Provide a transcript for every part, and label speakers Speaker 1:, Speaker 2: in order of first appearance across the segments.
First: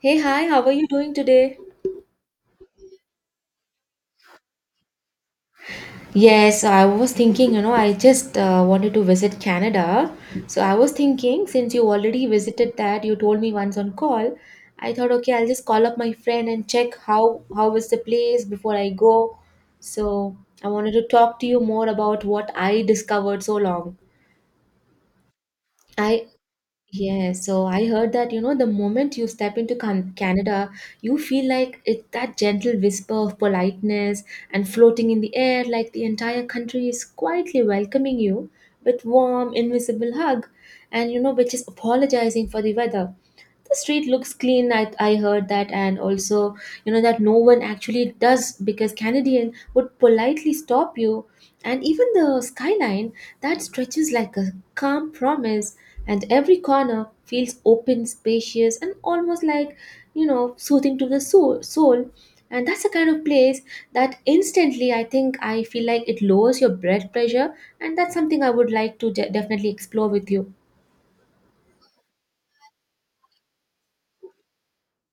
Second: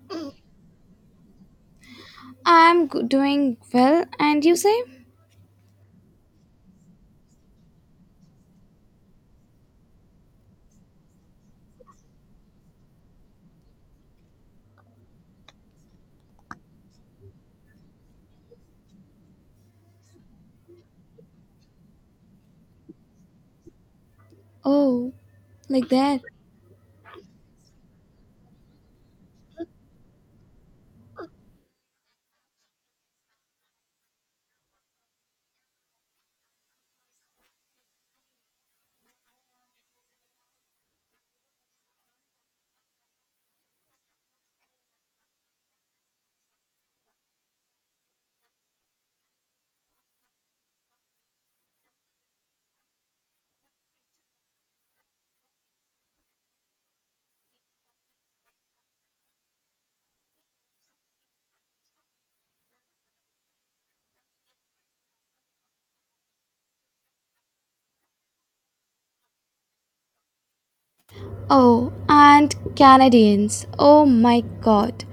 Speaker 1: Hey, hi, how are you doing today?
Speaker 2: Doing well, and you say?
Speaker 1: Yes, I was thinking, you know, I just wanted to visit Canada. So I was thinking, since you already visited that, you told me once on call, I thought, okay, I'll just call up my friend and check how is the place before I go. So I wanted to talk to you more about what I discovered so long.
Speaker 2: Oh, like that.
Speaker 1: I Yes, so I heard that, you know, the moment you step into Canada, you feel like it's that gentle whisper of politeness and floating in the air, like the entire country is quietly welcoming you with warm, invisible hug, and you know, which is apologizing for the weather. The street looks clean, I heard that, and also you know that no one actually does because Canadian would politely stop you, and even the skyline that stretches like a calm promise, and every corner feels open spacious and almost like, you know, soothing to the soul. And that's the kind of place that instantly, I think, I feel like it lowers your blood pressure, and that's something I would like to definitely explore with you.
Speaker 2: Oh, and Canadians. Oh my god.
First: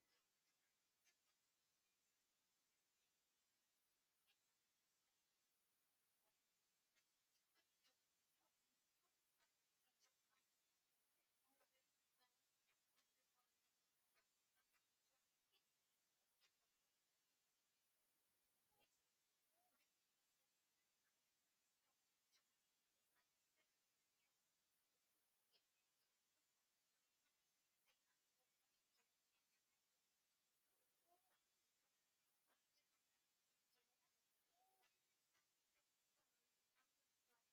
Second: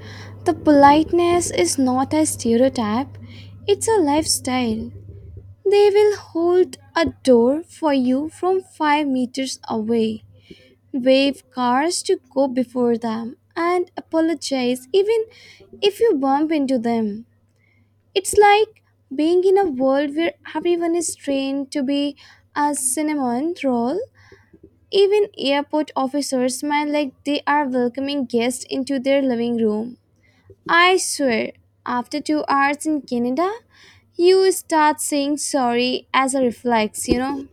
Speaker 2: The politeness is not a stereotype, it's a lifestyle. They will hold a door for you from 5 meters away, wave cars to go before them, and apologize even if you bump into them. It's like being in a world where everyone is trained to be a cinnamon roll. Even airport officers smile like they are welcoming guests into their living room. I swear, after 2 hours in Canada, you start saying sorry as a reflex, you know?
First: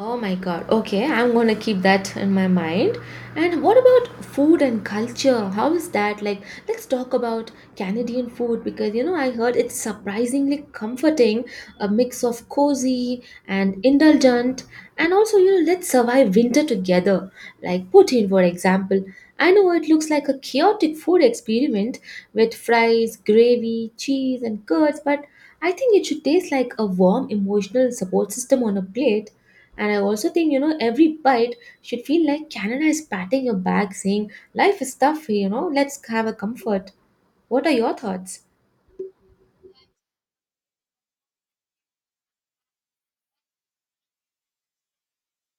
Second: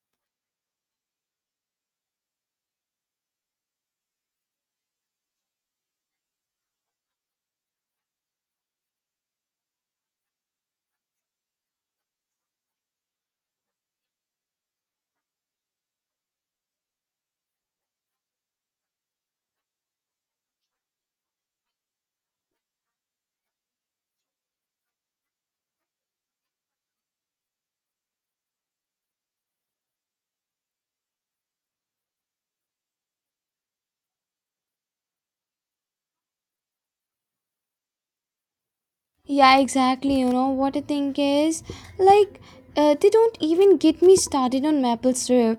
Speaker 1: Oh my god. Okay, I'm going to keep that in my mind. And what about food and culture? How is that? Like, let's talk about Canadian food, because you know, I heard it's surprisingly comforting, a mix of cozy and indulgent. And also, you know, let's survive winter together. Like poutine, for example. I know it looks like a chaotic food experiment with fries, gravy, cheese, and curds, but I think it should taste like a warm emotional support system on a plate. And I also think, you know, every bite should feel like Canada is patting your back saying, "Life is tough, you know, let's have a comfort." What are your thoughts?
Speaker 2: Yeah, exactly. You know what I think is like They don't even get me started on maple syrup.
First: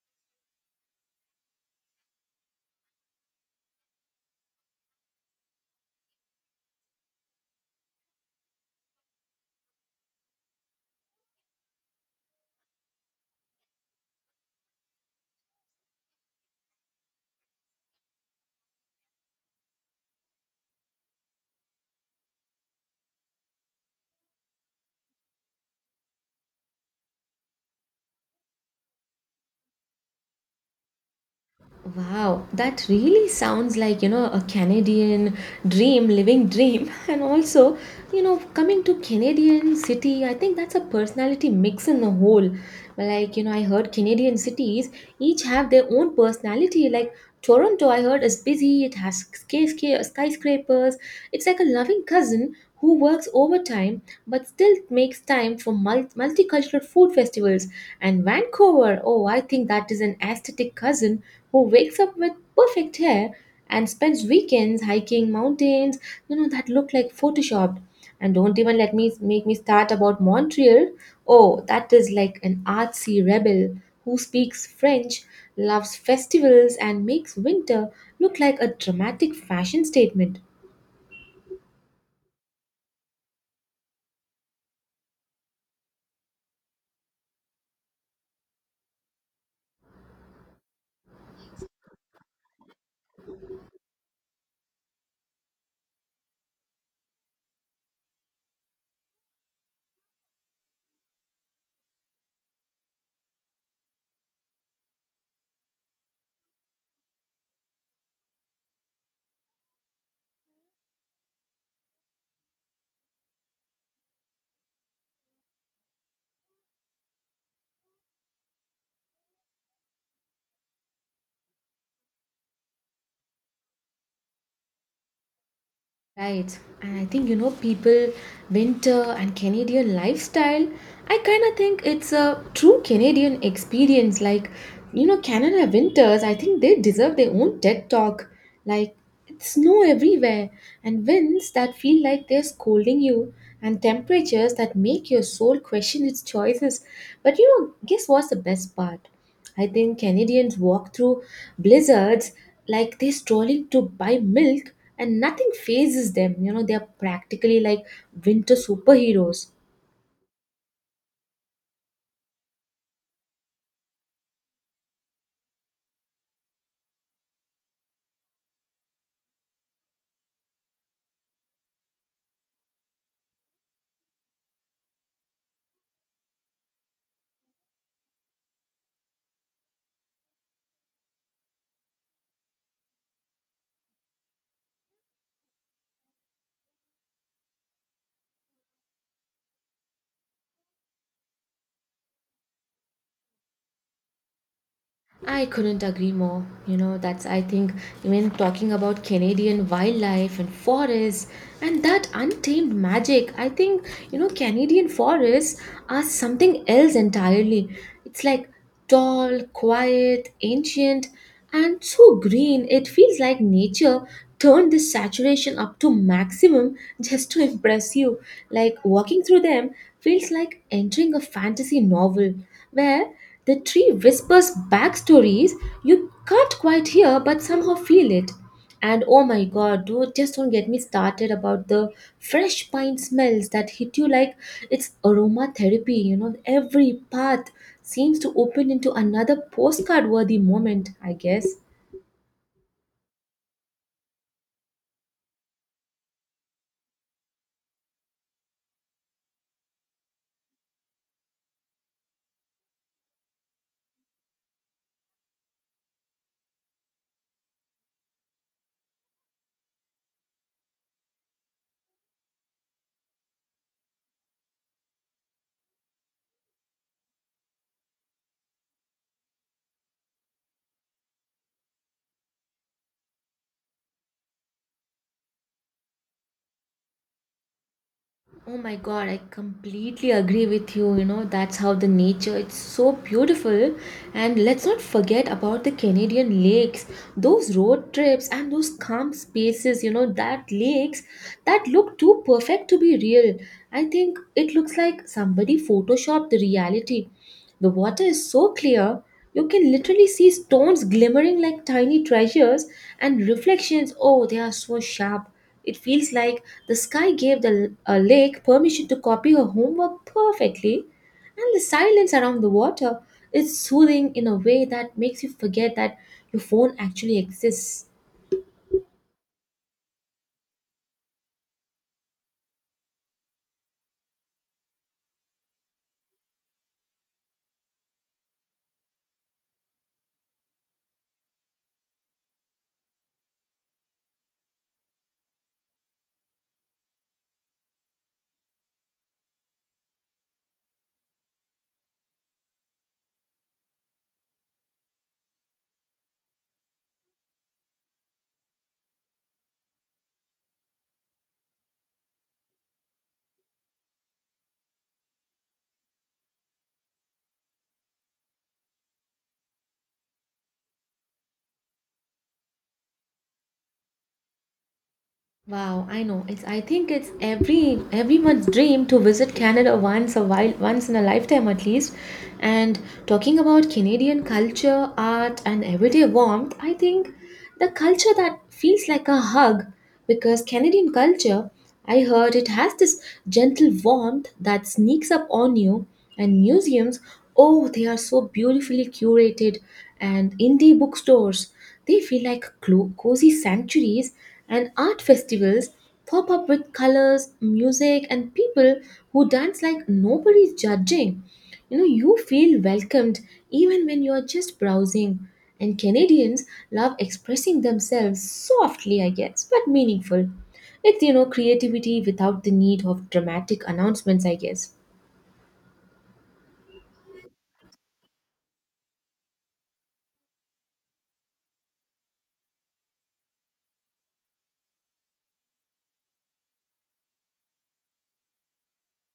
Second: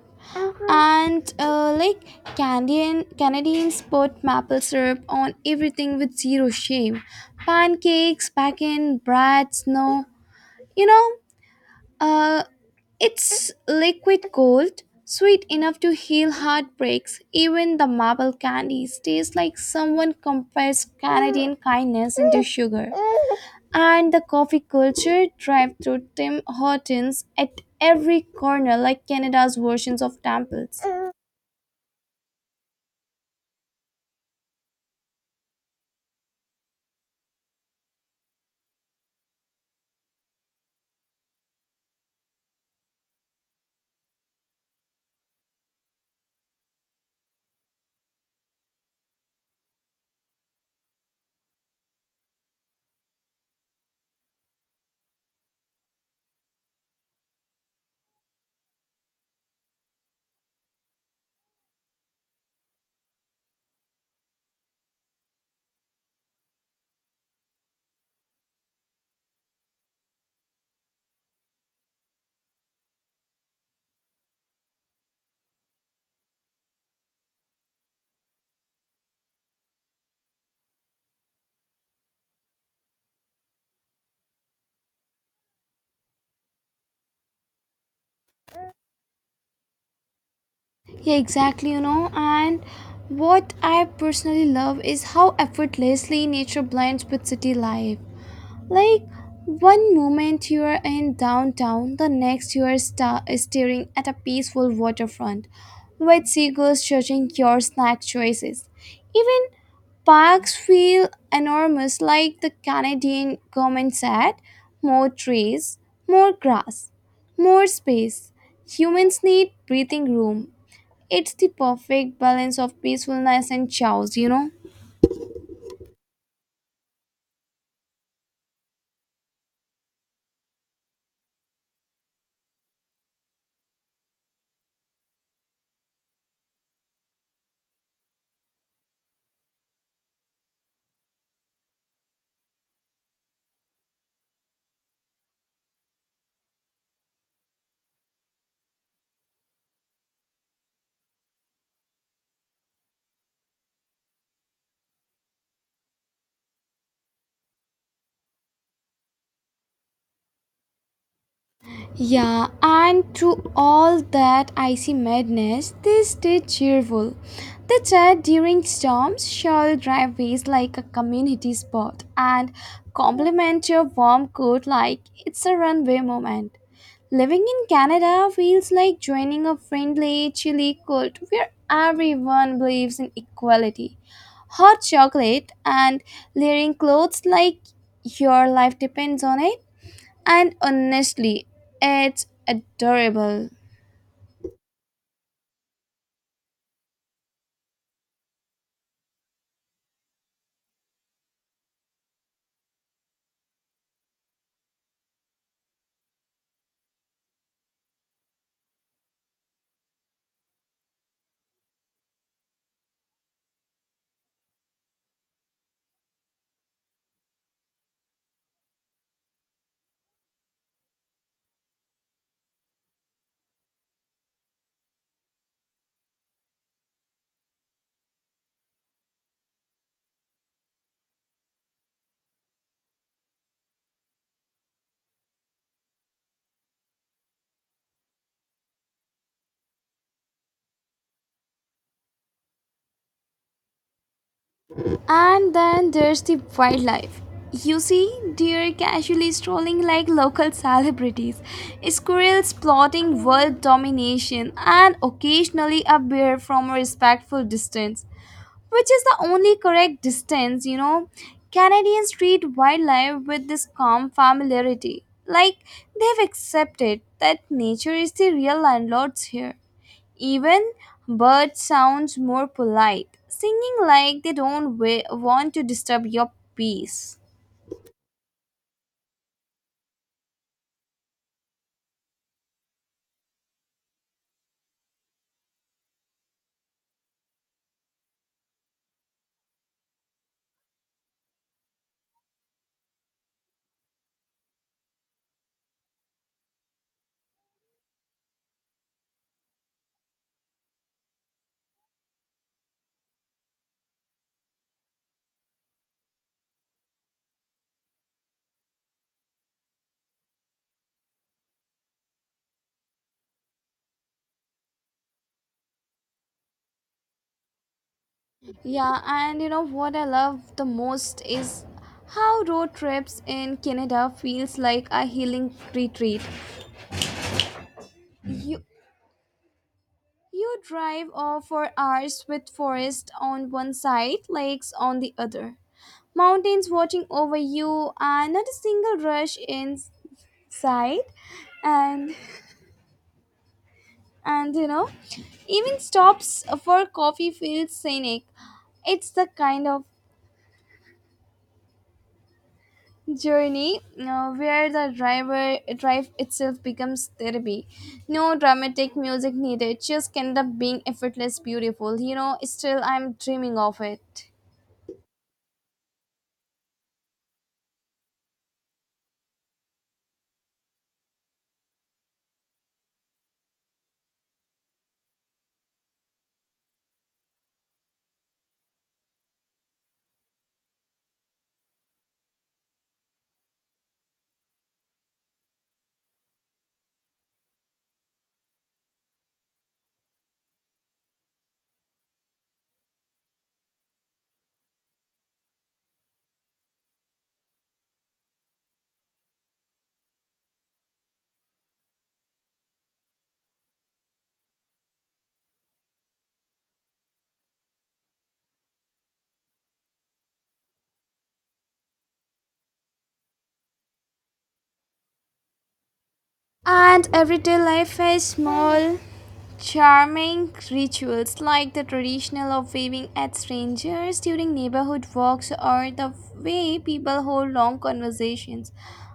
Speaker 2: And like Canadians put maple syrup on everything with zero shame. Pancakes, bacon, bread, snow. You know, uh, it's liquid gold, sweet enough to heal heartbreaks. Even the maple candies taste like someone compressed Canadian kindness into sugar, and the coffee culture, drive through Tim Hortons at every corner, like Canada's versions of temples.
Speaker 1: Wow, that really sounds like, you know, a Canadian dream, living dream. And also, you know, coming to Canadian city, I think that's a personality mix in the whole. Like, you know, I heard Canadian cities each have their own personality. Like Toronto, I heard, is busy, it has skyscrapers. It's like a loving cousin who works overtime but still makes time for multicultural food festivals. And Vancouver, oh, I think that is an aesthetic cousin who wakes up with perfect hair and spends weekends hiking mountains, you know, that look like photoshopped. And don't even let me make me start about Montreal. Oh, that is like an artsy rebel who speaks French, loves festivals, and makes winter look like a dramatic fashion statement.
Speaker 2: Yeah, exactly, you know. And what I personally love is how effortlessly nature blends with city life. Like one moment you are in downtown, the next you are staring at a peaceful waterfront with seagulls judging your snack choices. Even parks feel enormous, like the Canadian government said more trees, more grass, more space. Humans need breathing room. It's the perfect balance of peacefulness and chaos, you know?
Speaker 1: Right, and I think, you know, people, winter and Canadian lifestyle. I kind of think it's a true Canadian experience. Like, you know, Canada winters, I think they deserve their own TED talk. Like, it's snow everywhere, and winds that feel like they're scolding you, and temperatures that make your soul question its choices. But you know, guess what's the best part? I think Canadians walk through blizzards like they're strolling to buy milk, and nothing phases them. You know, they're practically like winter superheroes.
Speaker 2: Yeah, and through all that icy madness, they stayed cheerful. They chat during storms, shall driveways like a community spot, and compliment your warm coat like it's a runway moment. Living in Canada feels like joining a friendly, chilly cult where everyone believes in equality. Hot chocolate and layering clothes like your life depends on it. And honestly, it's adorable.
Speaker 1: I couldn't agree more. You know, that's, I think, even talking about Canadian wildlife and forests and that untamed magic, I think, you know, Canadian forests are something else entirely. It's like tall, quiet, ancient, and so green it feels like nature turned this saturation up to maximum just to impress you. Like walking through them feels like entering a fantasy novel where the tree whispers backstories you can't quite hear but somehow feel it. And oh my god, dude, just don't get me started about the fresh pine smells that hit you like it's aromatherapy. You know, every path seems to open into another postcard worthy moment, I guess.
Speaker 2: And then there's the wildlife. You see deer casually strolling like local celebrities, squirrels plotting world domination, and occasionally a bear from a respectful distance, which is the only correct distance, you know. Canadians treat wildlife with this calm familiarity, like they've accepted that nature is the real landlords here. Even birds sounds more polite, singing like they don't want to disturb your peace.
Speaker 1: Oh my God, I completely agree with you. You know, that's how the nature, it's so beautiful. And let's not forget about the Canadian lakes. Those road trips and those calm spaces, you know, that lakes that look too perfect to be real. I think it looks like somebody photoshopped the reality. The water is so clear, you can literally see stones glimmering like tiny treasures, and reflections, oh, they are so sharp. It feels like the sky gave the lake permission to copy her homework perfectly. And the silence around the water is soothing in a way that makes you forget that your phone actually exists.
Speaker 2: Yeah, and you know what I love the most is how road trips in Canada feels like a healing retreat. You you drive off for hours with forest on one side, lakes on the other, mountains watching over you, and not a single rush in sight. And and you know, even stops for coffee feel scenic. It's the kind of journey, you know, where the drive itself becomes therapy. No dramatic music needed, just end up being effortless beautiful, you know. Still I'm dreaming of it.
Speaker 1: Wow, I know. It's, I think, it's everyone's dream to visit Canada once a while, once in a lifetime at least. And talking about Canadian culture, art and everyday warmth, I think the culture that feels like a hug, because Canadian culture, I heard, it has this gentle warmth that sneaks up on you, and museums, oh, they are so beautifully curated, and indie bookstores, they feel like cozy sanctuaries, and art festivals pop up with colors, music, and people who dance like nobody's judging. You know, you feel welcomed even when you're just browsing. And Canadians love expressing themselves softly, I guess, but meaningful. It's, you know, creativity without the need of dramatic announcements, I guess.
Speaker 2: And everyday life is small charming rituals, like the traditional of waving at strangers during neighborhood walks, or the way people hold long conversations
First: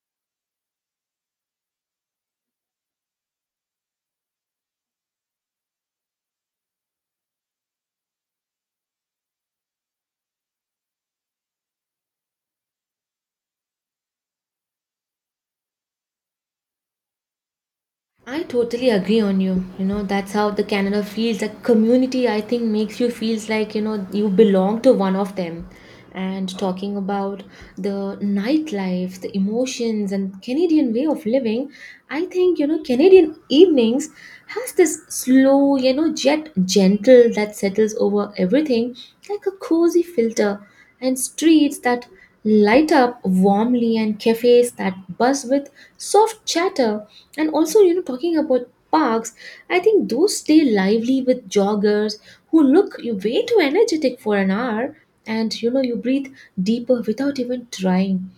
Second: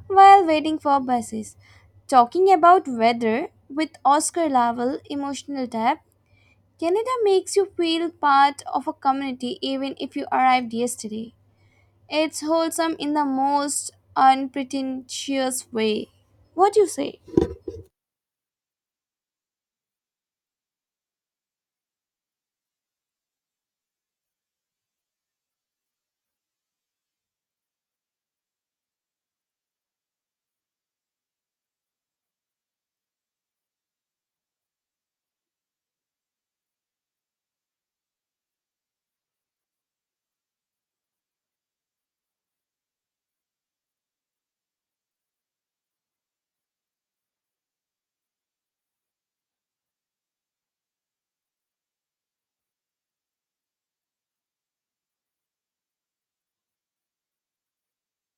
Speaker 2: while waiting for buses. Talking about weather with Oscar Laval, emotional depth, Canada makes you feel part of a community even if you arrived yesterday. It's wholesome in the most unpretentious way. What do you say?
Speaker 1: I totally agree on you. You know, that's how the Canada feels. A community, I think, makes you feels like, you know, you belong to one of them. And talking about the nightlife, the emotions, and Canadian way of living, I think, you know, Canadian evenings has this slow, you know, jet gentle that settles over everything like a cozy filter, and streets that light up warmly, and cafes that buzz with soft chatter. And also, you know, talking about parks, I think those stay lively with joggers who look you way too energetic for an hour. And you know, you breathe deeper without even trying,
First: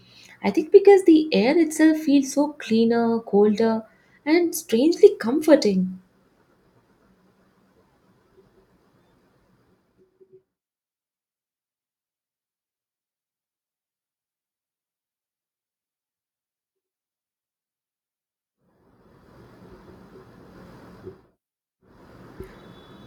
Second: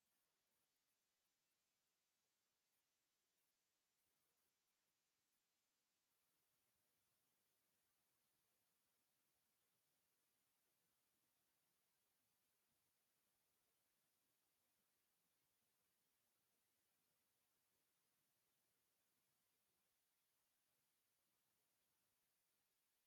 Speaker 1: I think, because the air itself feels so cleaner, colder, and strangely comforting.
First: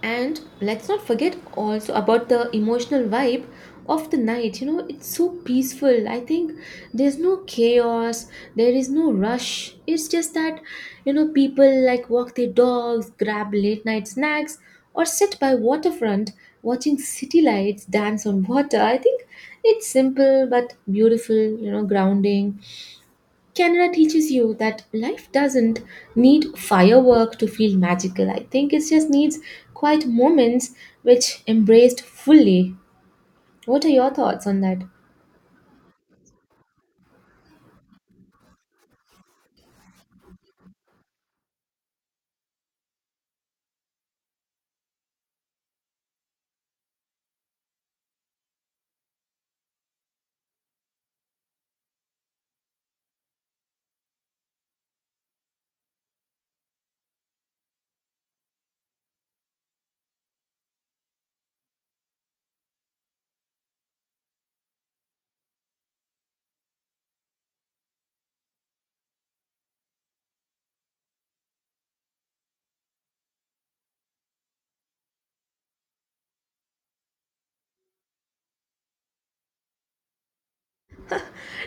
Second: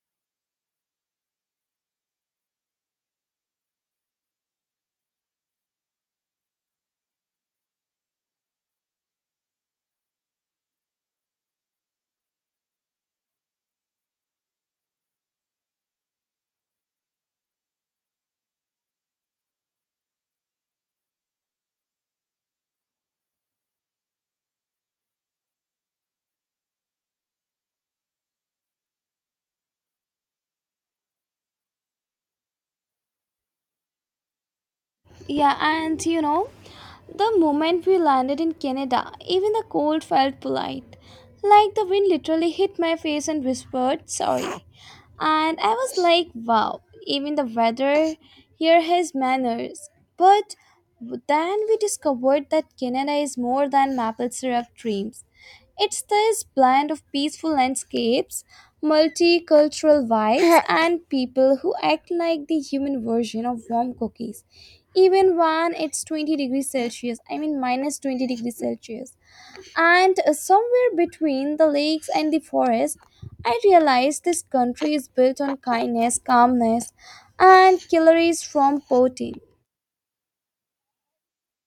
Speaker 1: And let's not forget also about the emotional vibe of the night, you know, it's so peaceful, I think. There's no chaos, there is no rush. It's just that, you know, people like walk their dogs, grab late night snacks, or sit by waterfront watching city lights dance on water. I think it's simple but beautiful, you know, grounding. Canada teaches you that life doesn't need firework to feel magical. I think it just needs quiet moments which embraced fully. What are your thoughts on that?
Speaker 2: Yeah, and you know, the moment we landed in Canada, even the cold felt polite. Like the wind literally hit my face and whispered, "Sorry." And I was like, wow, even the weather here has manners. But then we discovered that Canada is more than maple syrup dreams. It's this blend of peaceful landscapes, multicultural vibes, and people who act like the human version of warm cookies. Even when it's 20 degrees Celsius, I mean minus 20 degrees Celsius. And Somewhere between the lakes and the forest, I realized this country is built on kindness, calmness, and calories from poverty.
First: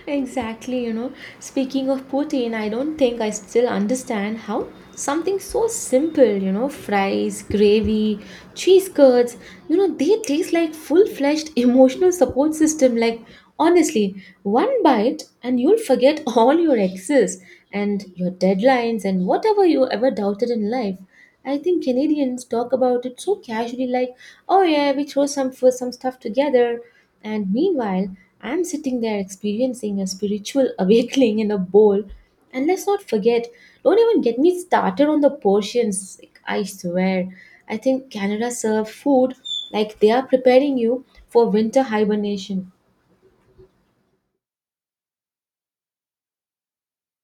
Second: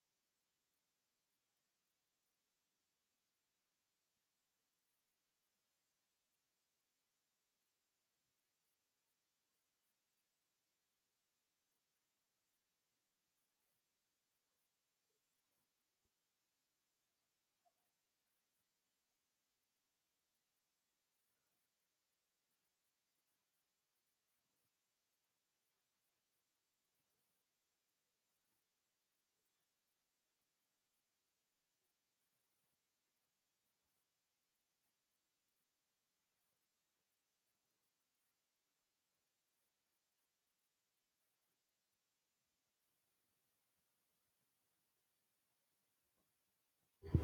Speaker 1: Exactly, you know. Speaking of Putin, I don't think I still understand how something so simple, you know, fries, gravy, cheese curds, you know, they taste like full fledged emotional support system. Like, honestly, one bite and you'll forget all your exes and your deadlines and whatever you ever doubted in life. I think Canadians talk about it so casually, like, oh yeah, we throw some food, some stuff together. And meanwhile, I'm sitting there experiencing a spiritual awakening in a bowl. And let's not forget, don't even get me started on the portions. Like, I swear, I think Canada serve food like they are preparing you for winter hibernation.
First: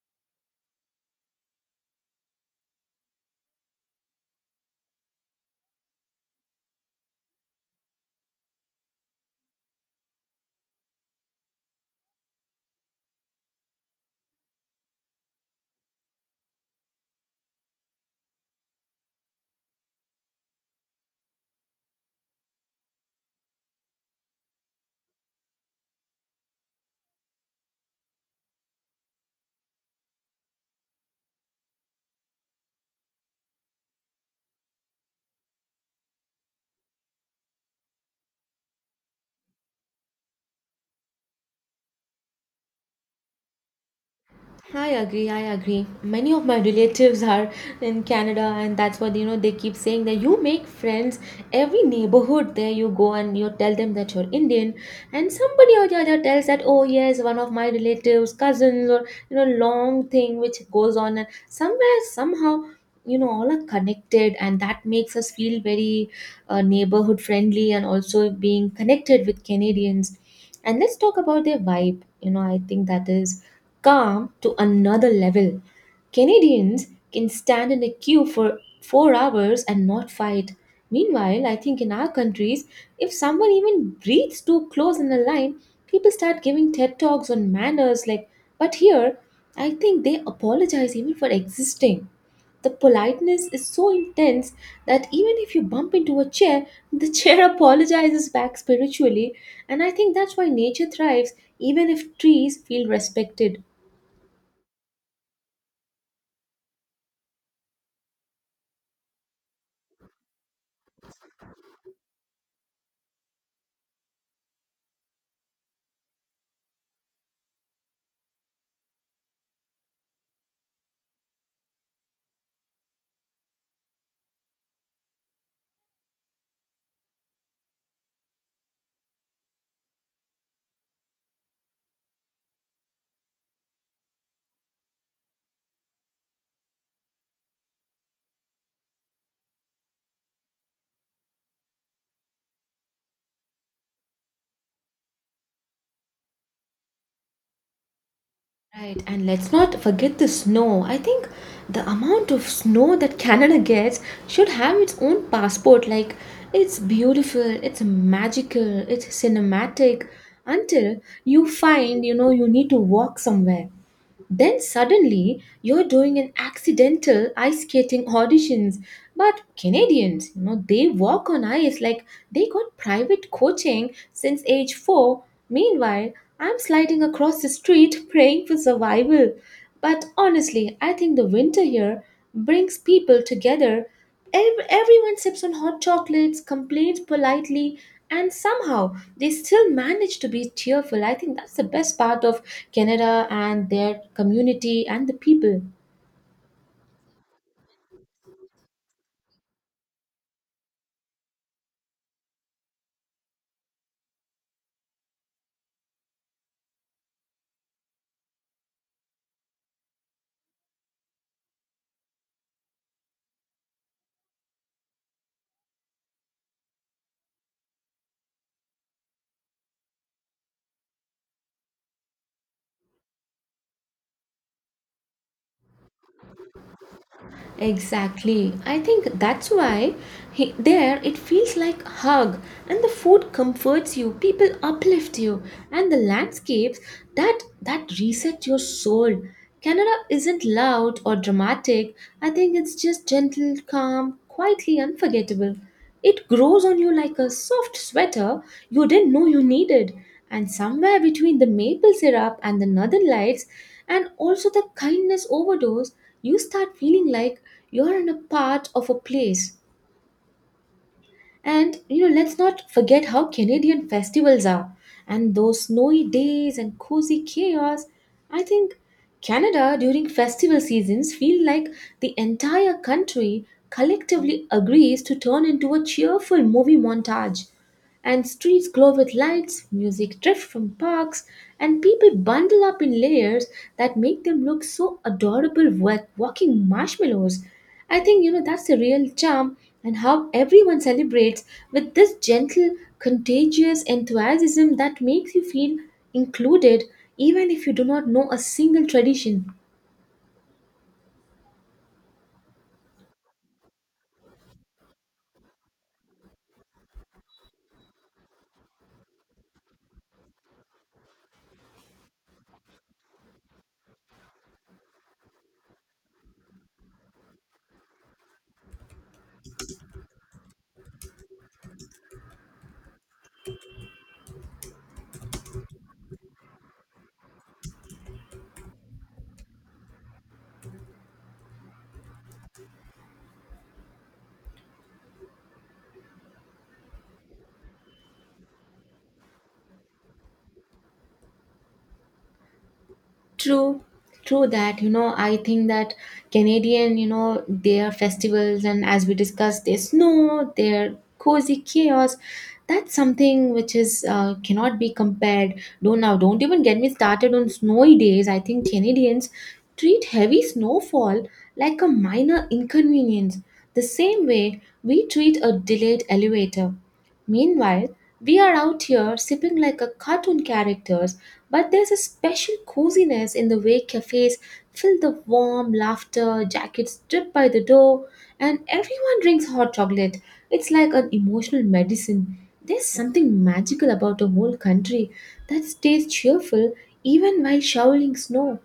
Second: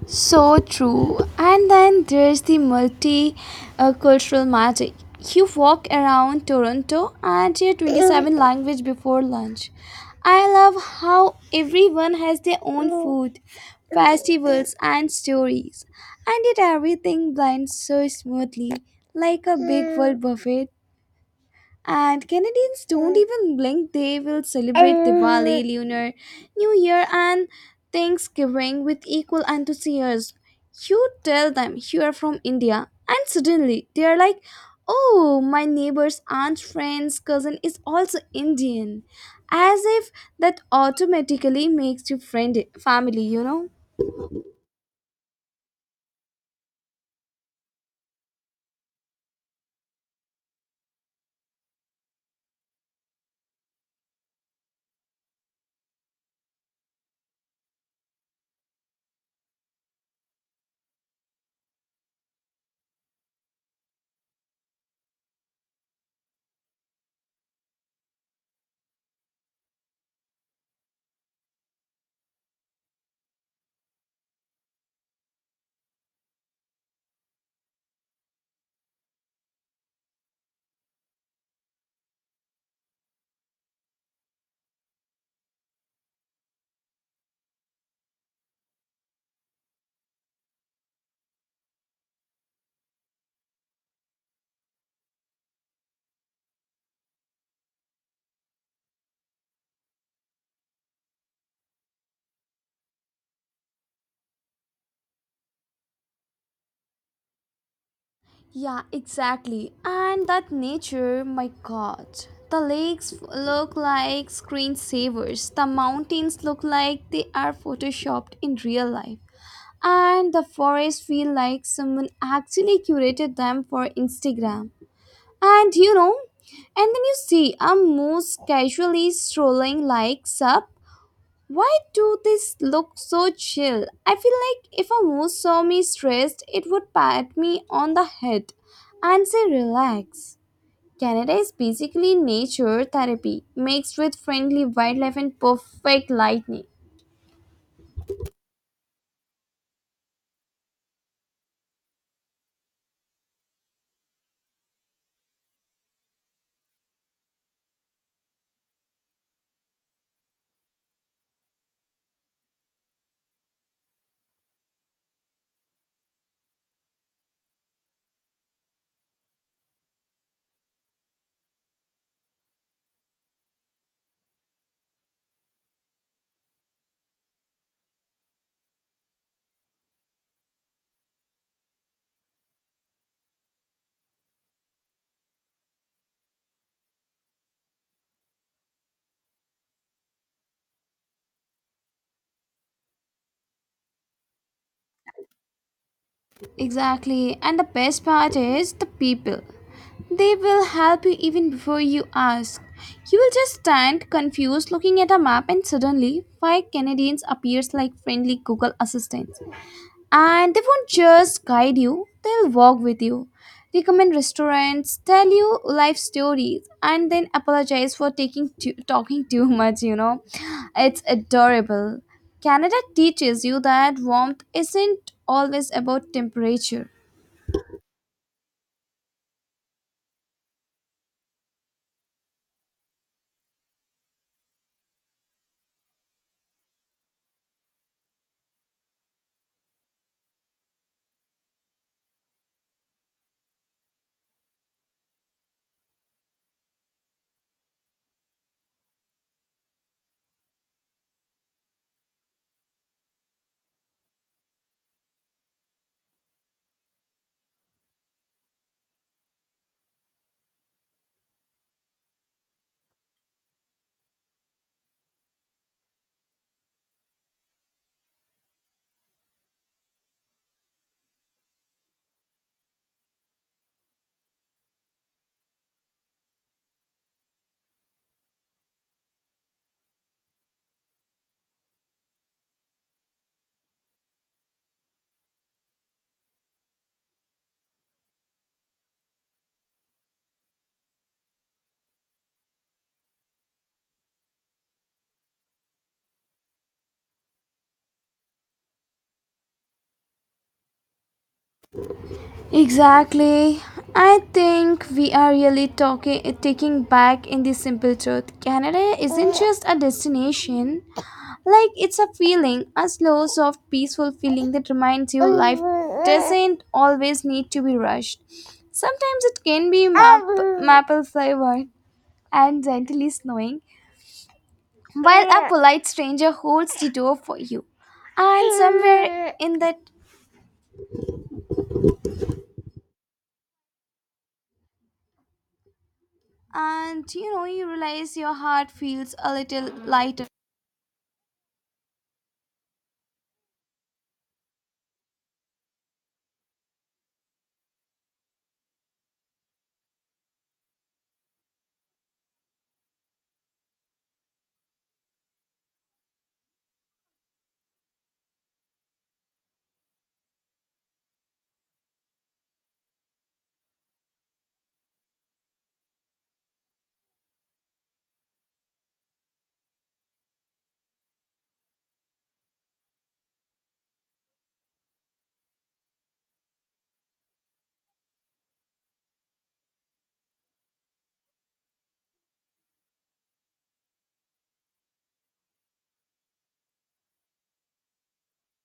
Speaker 2: So true. And then there's the multi cultural magic. You walk around Toronto and hear 27 language before lunch. I love how everyone has their own food, festivals and stories. And yet everything blends so smoothly, like a big world buffet. And Canadians don't even blink. They will celebrate Diwali, Lunar New Year, and Thanksgiving with equal enthusiasm. You tell them you are from India, and suddenly they are like, "Oh, my neighbor's aunt, friend's cousin is also Indian." As if that automatically makes you friend family, you know?
Speaker 1: I agree, I agree. Many of my relatives are in Canada, and that's what, you know, they keep saying, that you make friends every neighborhood there you go, and you tell them that you're Indian, and somebody or the other tells that, oh, yes, one of my relatives, cousins, or, you know, long thing which goes on, and somewhere, somehow, you know, all are connected, and that makes us feel very neighborhood friendly and also being connected with Canadians. And let's talk about their vibe. You know, I think that is calm to another level. Canadians can stand in a queue for 4 hours and not fight. Meanwhile, I think in our countries, if someone even breathes too close in a line, people start giving TED Talks on manners. Like, but here, I think they apologize even for existing. The politeness is so intense that even if you bump into a chair, the chair apologizes back spiritually. And I think that's why nature thrives, even if trees feel respected.
Speaker 2: Yeah, exactly. And that nature, my god. The lakes look like screensavers. The mountains look like they are photoshopped in real life. And the forests feel like someone actually curated them for Instagram. And you know, and then you see a moose casually strolling like, "Sup, why do this look so chill?" I feel like if a moose saw me stressed, it would pat me on the head and say, "Relax." Canada is basically nature therapy mixed with friendly wildlife and perfect lightning.
Speaker 1: Right, and let's not forget the snow. I think the amount of snow that Canada gets should have its own passport. Like, it's beautiful, it's magical, it's cinematic, until you find, you know, you need to walk somewhere. Then suddenly you're doing an accidental ice skating auditions. But Canadians, you know, they walk on ice like they got private coaching since age 4. Meanwhile, I'm sliding across the street praying for survival. But honestly, I think the winter here brings people together. Everyone sips on hot chocolates, complains politely, and somehow they still manage to be cheerful. I think that's the best part of Canada and their community and the people.
Speaker 2: Exactly, and the best part is the people. They will help you even before you ask. You will just stand confused looking at a map and suddenly five Canadians appears like friendly Google assistants. And they won't just guide you, they'll walk with you, recommend restaurants, tell you life stories, and then apologize for talking too much, you know. It's adorable. Canada teaches you that warmth isn't always about temperature.
Speaker 1: Exactly. I think that's why there it feels like hug, and the food comforts you, people uplift you, and the landscapes that reset your soul. Canada isn't loud or dramatic. I think it's just gentle, calm, quietly unforgettable. It grows on you like a soft sweater you didn't know you needed. And somewhere between the maple syrup and the northern lights, and also the kindness overdose, you start feeling like you're in a part of a place. Let's not forget how Canadian festivals are and those snowy days and cozy chaos. I think Canada during festival seasons feel like the entire country collectively agrees to turn into a cheerful movie montage and streets glow with lights, music drift from parks, and people bundle up in layers that make them look so adorable walking marshmallows. I think that's the real charm and how everyone celebrates with this gentle, contagious enthusiasm that makes you feel included even if you do not know a single tradition.
Speaker 2: Exactly. I think we are really talking taking back in the simple truth. Canada isn't just a destination. Like it's a feeling, a slow, soft, peaceful feeling that reminds you life doesn't always need to be rushed. Sometimes it can be maple flavored and gently snowing, while a polite stranger holds the door for you. And somewhere in that, and you know, you realize your heart feels a little lighter.
Speaker 1: True, true that, I think that Canadian, their festivals and as we discussed, their snow, their cozy chaos, that's something which is cannot be compared. Don't even get me started on snowy days. I think Canadians treat heavy snowfall like a minor inconvenience, the same way we treat a delayed elevator. Meanwhile, we are out here sipping like a cartoon characters, but there's a special coziness in the way cafes fill the warm laughter, jackets drip by the door, and everyone drinks hot chocolate. It's like an emotional medicine. There's something magical about a whole country that stays cheerful even while shoveling snow.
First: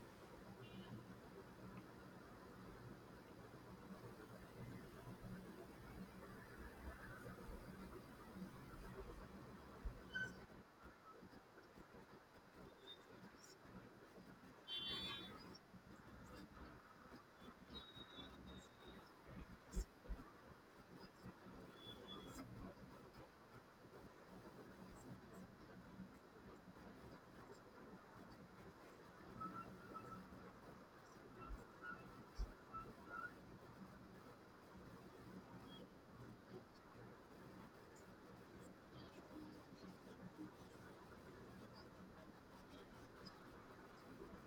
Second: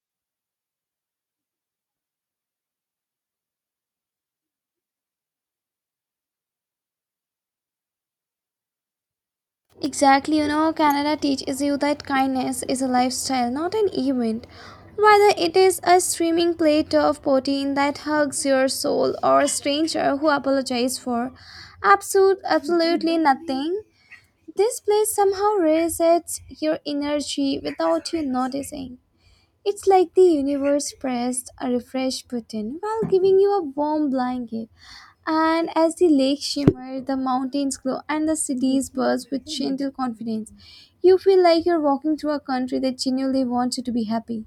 Speaker 2: Exactly, you know, Canada teaches you that kindness is a lifestyle, not an event. Whether it is a streaming plate of protein that hugs your soul or a stranger who apologizes for absolutely nothing, this place somehow resets your energy without you noticing. It's like the universe pressed a refresh button while giving you a warm blanket. And as the lake shimmers, the mountains glow, and the cities burst with gentle confidence, you feel like you're walking through a country that genuinely wants you to be happy.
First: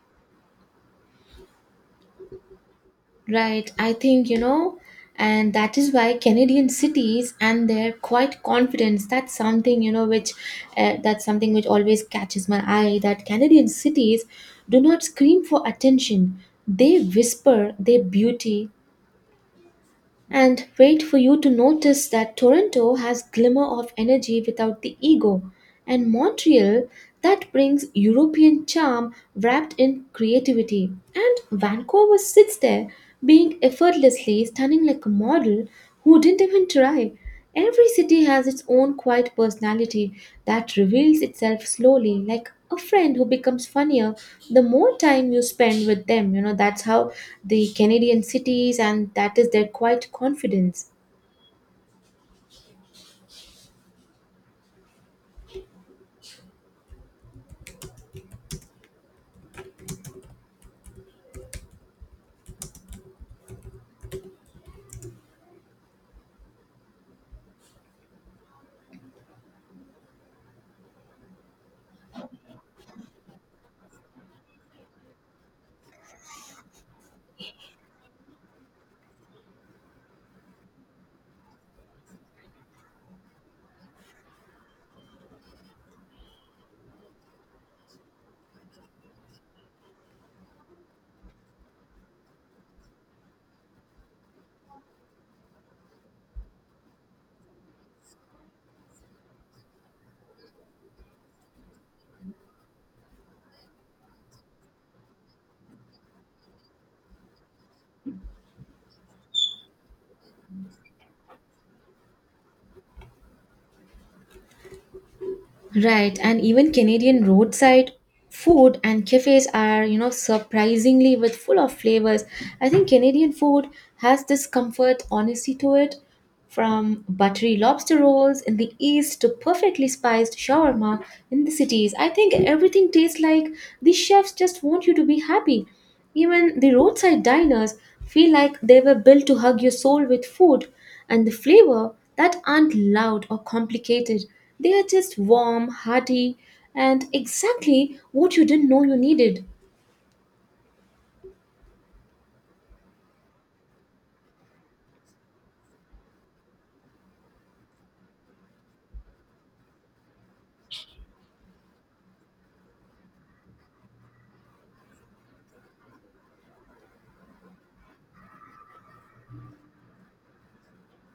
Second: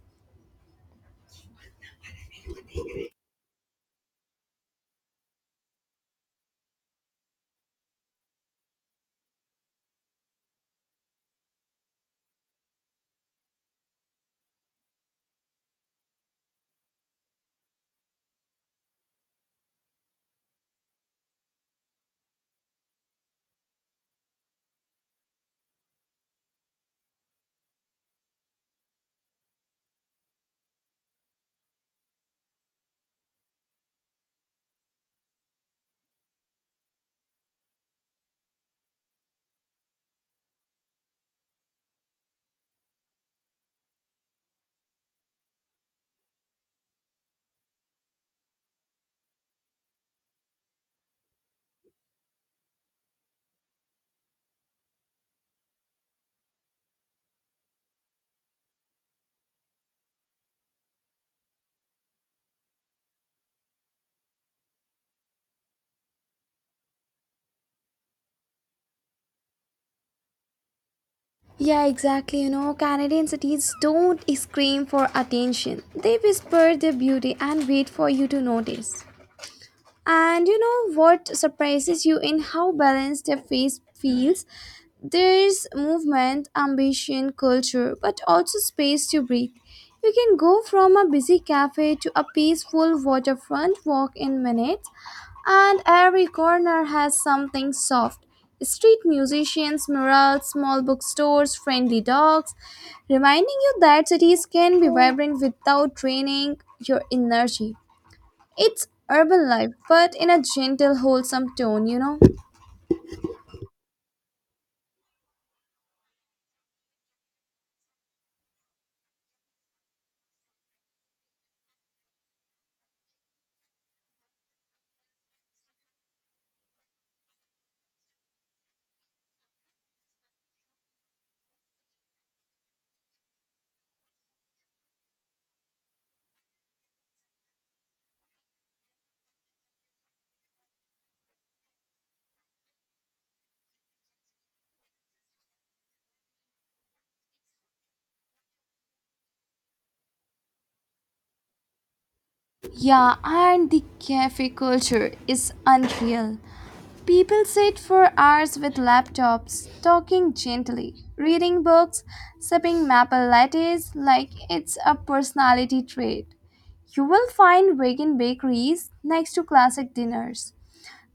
Speaker 1: Right, I think, and that is why Canadian cities and their quiet confidence, that's something, you know, which that's something which always catches my eye that Canadian cities do not scream for attention. They whisper their beauty, and wait for you to notice that Toronto has glimmer of energy without the ego, and Montreal that brings European charm wrapped in creativity, and Vancouver sits there being effortlessly stunning like a model who didn't even try. Every city has its own quiet personality that reveals itself slowly, like a friend who becomes funnier the more time you spend with them. That's how the Canadian cities and that is their quiet confidence.
Speaker 2: Yeah, exactly. You know, Canadian cities don't scream for attention, they whisper their beauty and wait for you to notice. And you know what surprises you in how balanced their face feels? There's movement, ambition, culture, but also space to breathe. You can go from a busy cafe to a peaceful waterfront walk in minutes, and every corner has something soft. Street musicians, murals, small bookstores, friendly dogs, reminding you that cities can be vibrant without draining your energy. It's urban life, but in a gentle, wholesome tone, you know?
Speaker 1: Right, and even Canadian roadside food and cafes are, surprisingly with full of flavors. I think Canadian food has this comfort, honesty to it, from buttery lobster rolls in the east to perfectly spiced shawarma in the cities. I think everything tastes like the chefs just want you to be happy. Even the roadside diners feel like they were built to hug your soul with food, and the flavor that aren't loud or complicated. They are just warm, hearty, and exactly what you didn't know you needed.
Speaker 2: Yeah, and the cafe culture is unreal. People sit for hours with laptops, talking gently, reading books, sipping maple lattes like it's a personality trait. You will find vegan bakeries next to classic dinners.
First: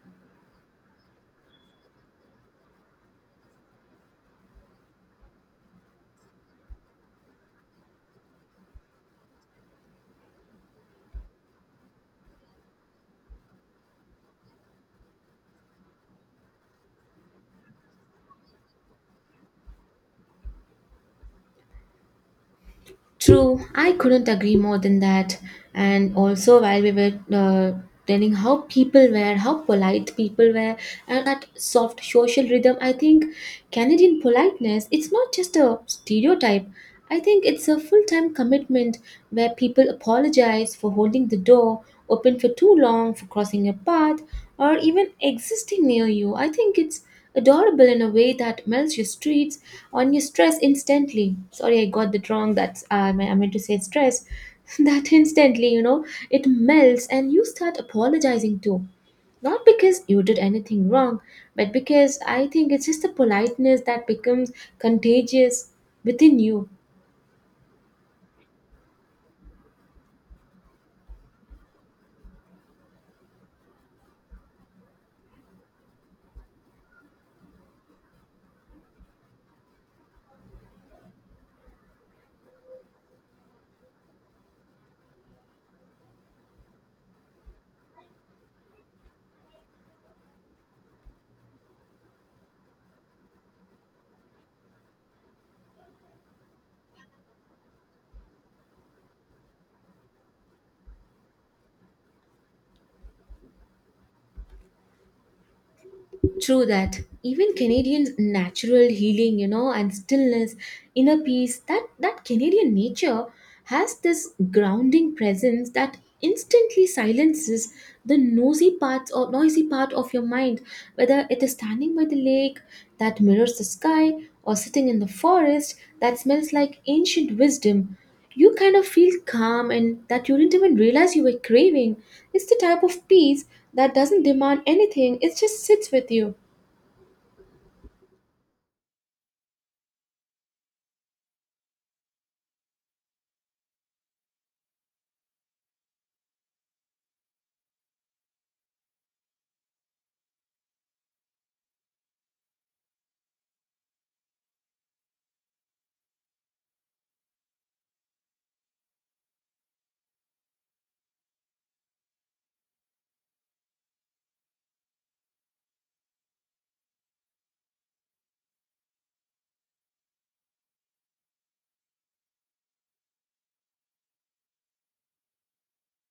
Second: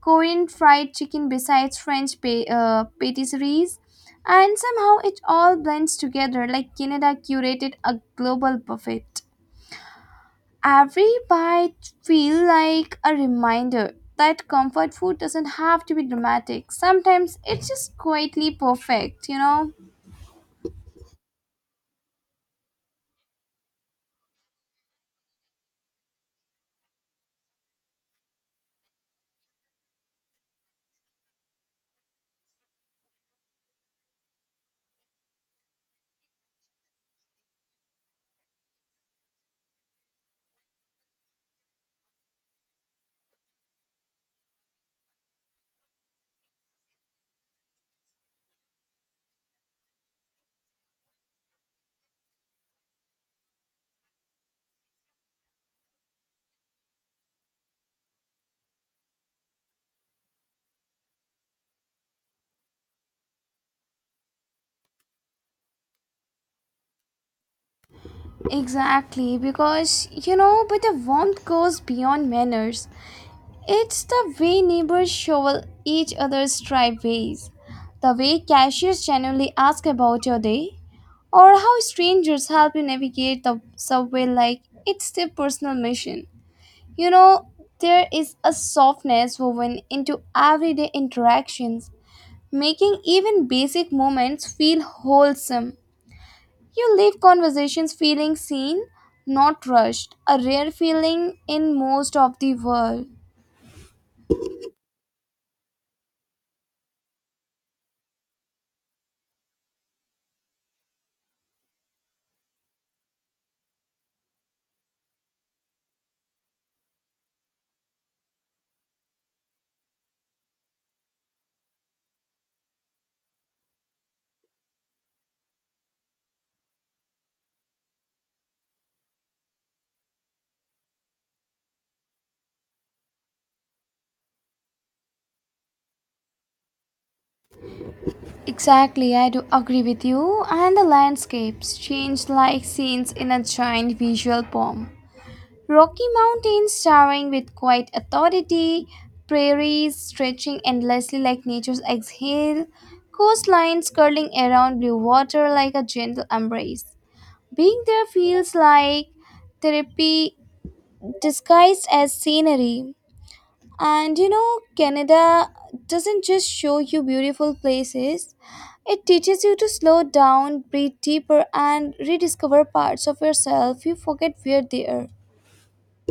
Speaker 2: Korean fried chicken besides French patisseries. And somehow it all blends together like Canada curated a global buffet. Every bite feels like a reminder that comfort food doesn't have to be dramatic. Sometimes it's just quietly perfect, you know?
Speaker 1: True, I couldn't agree more than that. And also, while we were telling how people were, how polite people were, and that soft social rhythm, I think Canadian politeness, it's not just a stereotype. I think it's a full time commitment where people apologize for holding the door open for too long, for crossing your path, or even existing near you. I think it's adorable in a way that melts your streets on your stress instantly. Sorry, I got that wrong. That's meant to say stress. That instantly, it melts and you start apologizing too, not because you did anything wrong, but because I think it's just the politeness that becomes contagious within you.
Speaker 2: Exactly, because you know, but the warmth goes beyond manners. It's the way neighbors shovel each other's driveways, the way cashiers genuinely ask about your day, or how strangers help you navigate the subway like it's their personal mission. You know, there is a softness woven into everyday interactions, making even basic moments feel wholesome. You leave conversations feeling seen, not rushed, a rare feeling in most of the world.
Speaker 1: True that. Even Canadians' natural healing, and stillness, inner peace, that Canadian nature has this grounding presence that instantly silences the nosy parts or noisy part of your mind, whether it is standing by the lake that mirrors the sky or sitting in the forest that smells like ancient wisdom. You kind of feel calm and that you didn't even realize you were craving. It's the type of peace that doesn't demand anything, it just sits with you.
Speaker 2: Exactly, I do agree with you. And the landscapes change like scenes in a giant visual poem. Rocky Mountains towering with quiet authority, prairies stretching endlessly like nature's exhale, coastlines curling around blue water like a gentle embrace. Being there feels like therapy disguised as scenery. And you know, Canada doesn't just show you beautiful places, it teaches you to slow down, breathe deeper, and rediscover parts of yourself you forget were there.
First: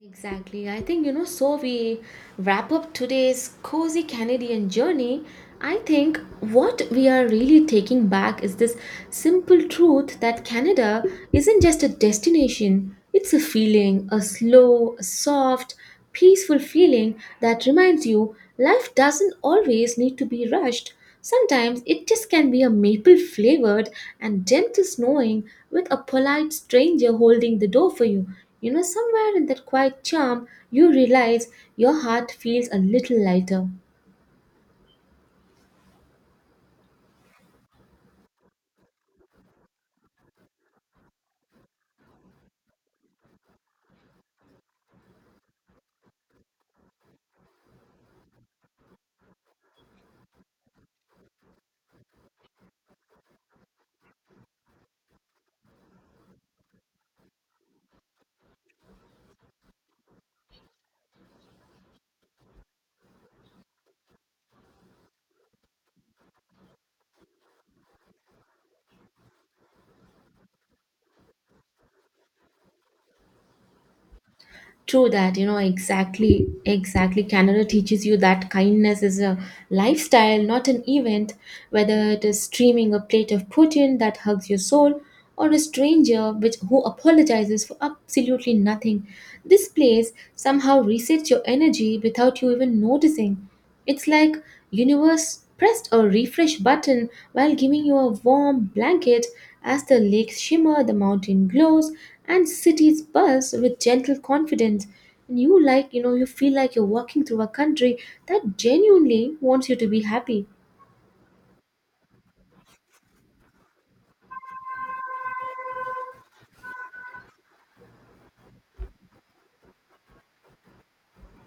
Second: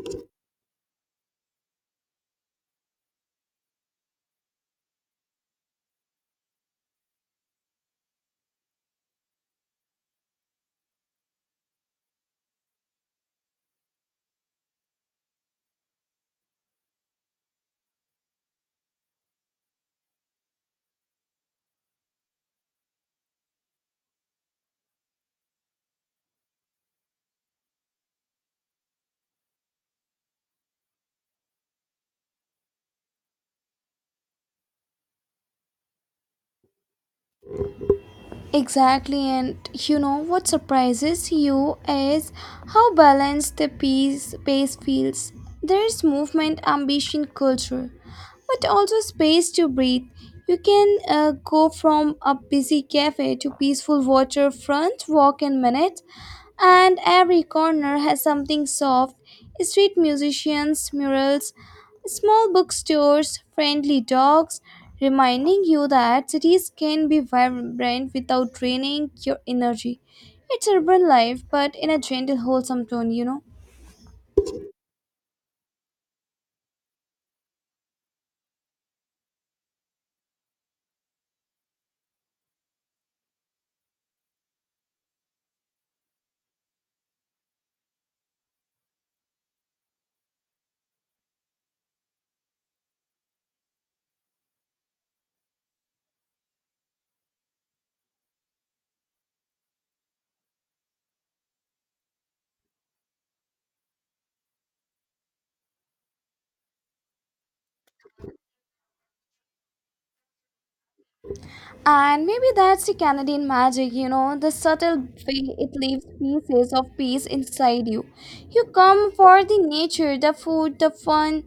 Speaker 1: Exactly. I think, so we wrap up today's cozy Canadian journey. I think what we are really taking back is this simple truth that Canada isn't just a destination, it's a feeling, a slow, soft, peaceful feeling that reminds you life doesn't always need to be rushed. Sometimes it just can be a maple flavored and gentle snowing with a polite stranger holding the door for you. Somewhere in that quiet charm, you realize your heart feels a little lighter.
Speaker 2: Exactly, and you know what surprises you is how balanced the peace space feels. There is movement, ambition, culture, but also space to breathe. You can go from a busy cafe to peaceful waterfront walk in minutes, and every corner has something soft. Street musicians, murals, small bookstores, friendly dogs, reminding you that cities can be vibrant without draining your energy. It's urban life, but in a gentle, wholesome tone, you know.
Speaker 1: True that, exactly, exactly. Canada teaches you that kindness is a lifestyle, not an event. Whether it is streaming a plate of protein that hugs your soul, or a stranger which who apologizes for absolutely nothing, this place somehow resets your energy without you even noticing. It's like universe pressed a refresh button while giving you a warm blanket as the lakes shimmer, the mountain glows, and cities buzz with gentle confidence. And you feel like you're walking through a country that genuinely wants you to be happy.
Speaker 2: And maybe that's the Canadian magic, you know, the subtle way it leaves pieces of peace inside you. You come for the nature, the food, the fun,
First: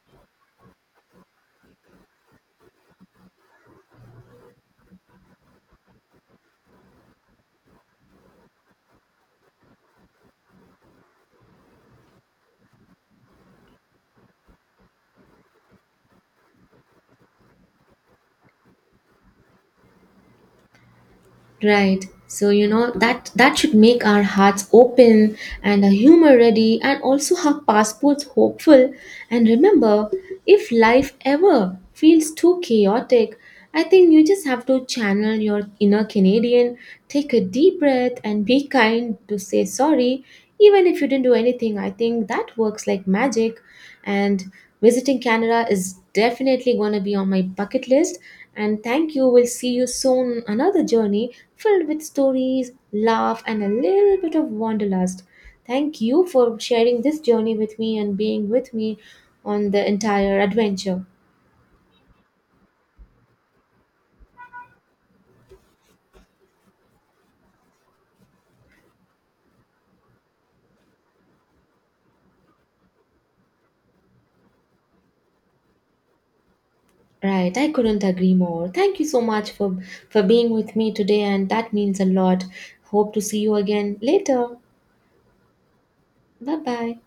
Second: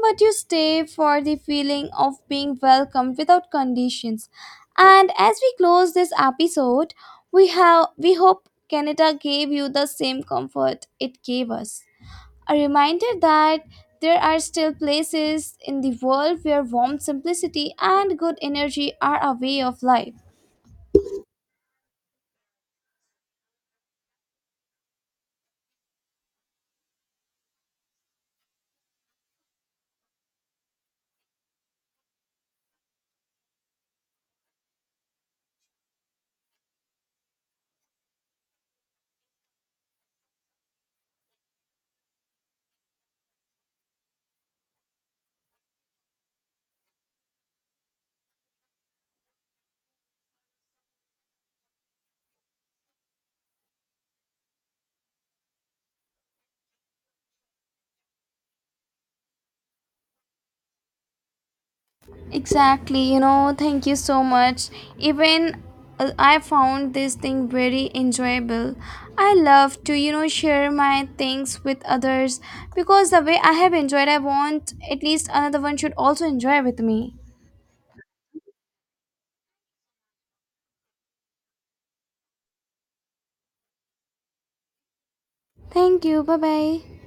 Speaker 2: but you stay for the feeling of being welcomed without conditions. And as we close this episode, we hope Canada gave you the same comfort it gave us. A reminder that there are still places in the world where warm simplicity and good energy are a way of life.
Speaker 1: Right. So that that should make our hearts open and our humor ready and also our passports hopeful. And remember, if life ever feels too chaotic, I think you just have to channel your inner Canadian, take a deep breath and be kind to say sorry even if you didn't do anything. I think that works like magic. And visiting Canada is definitely going to be on my bucket list. And thank you. We'll see you soon. Another journey filled with stories, laugh, and a little bit of wanderlust. Thank you for sharing this journey with me and being with me on the entire adventure.
Speaker 2: Exactly, you know, thank you so much. Even I found this thing very enjoyable. I love to, you know, share my things with others because the way I have enjoyed, I want at least another one should also enjoy with me.
Speaker 1: Right, I couldn't agree more. Thank you so much for being with me today and that means a lot. Hope to see you again later.
Speaker 2: Thank you. Bye bye.
Speaker 1: Bye-bye.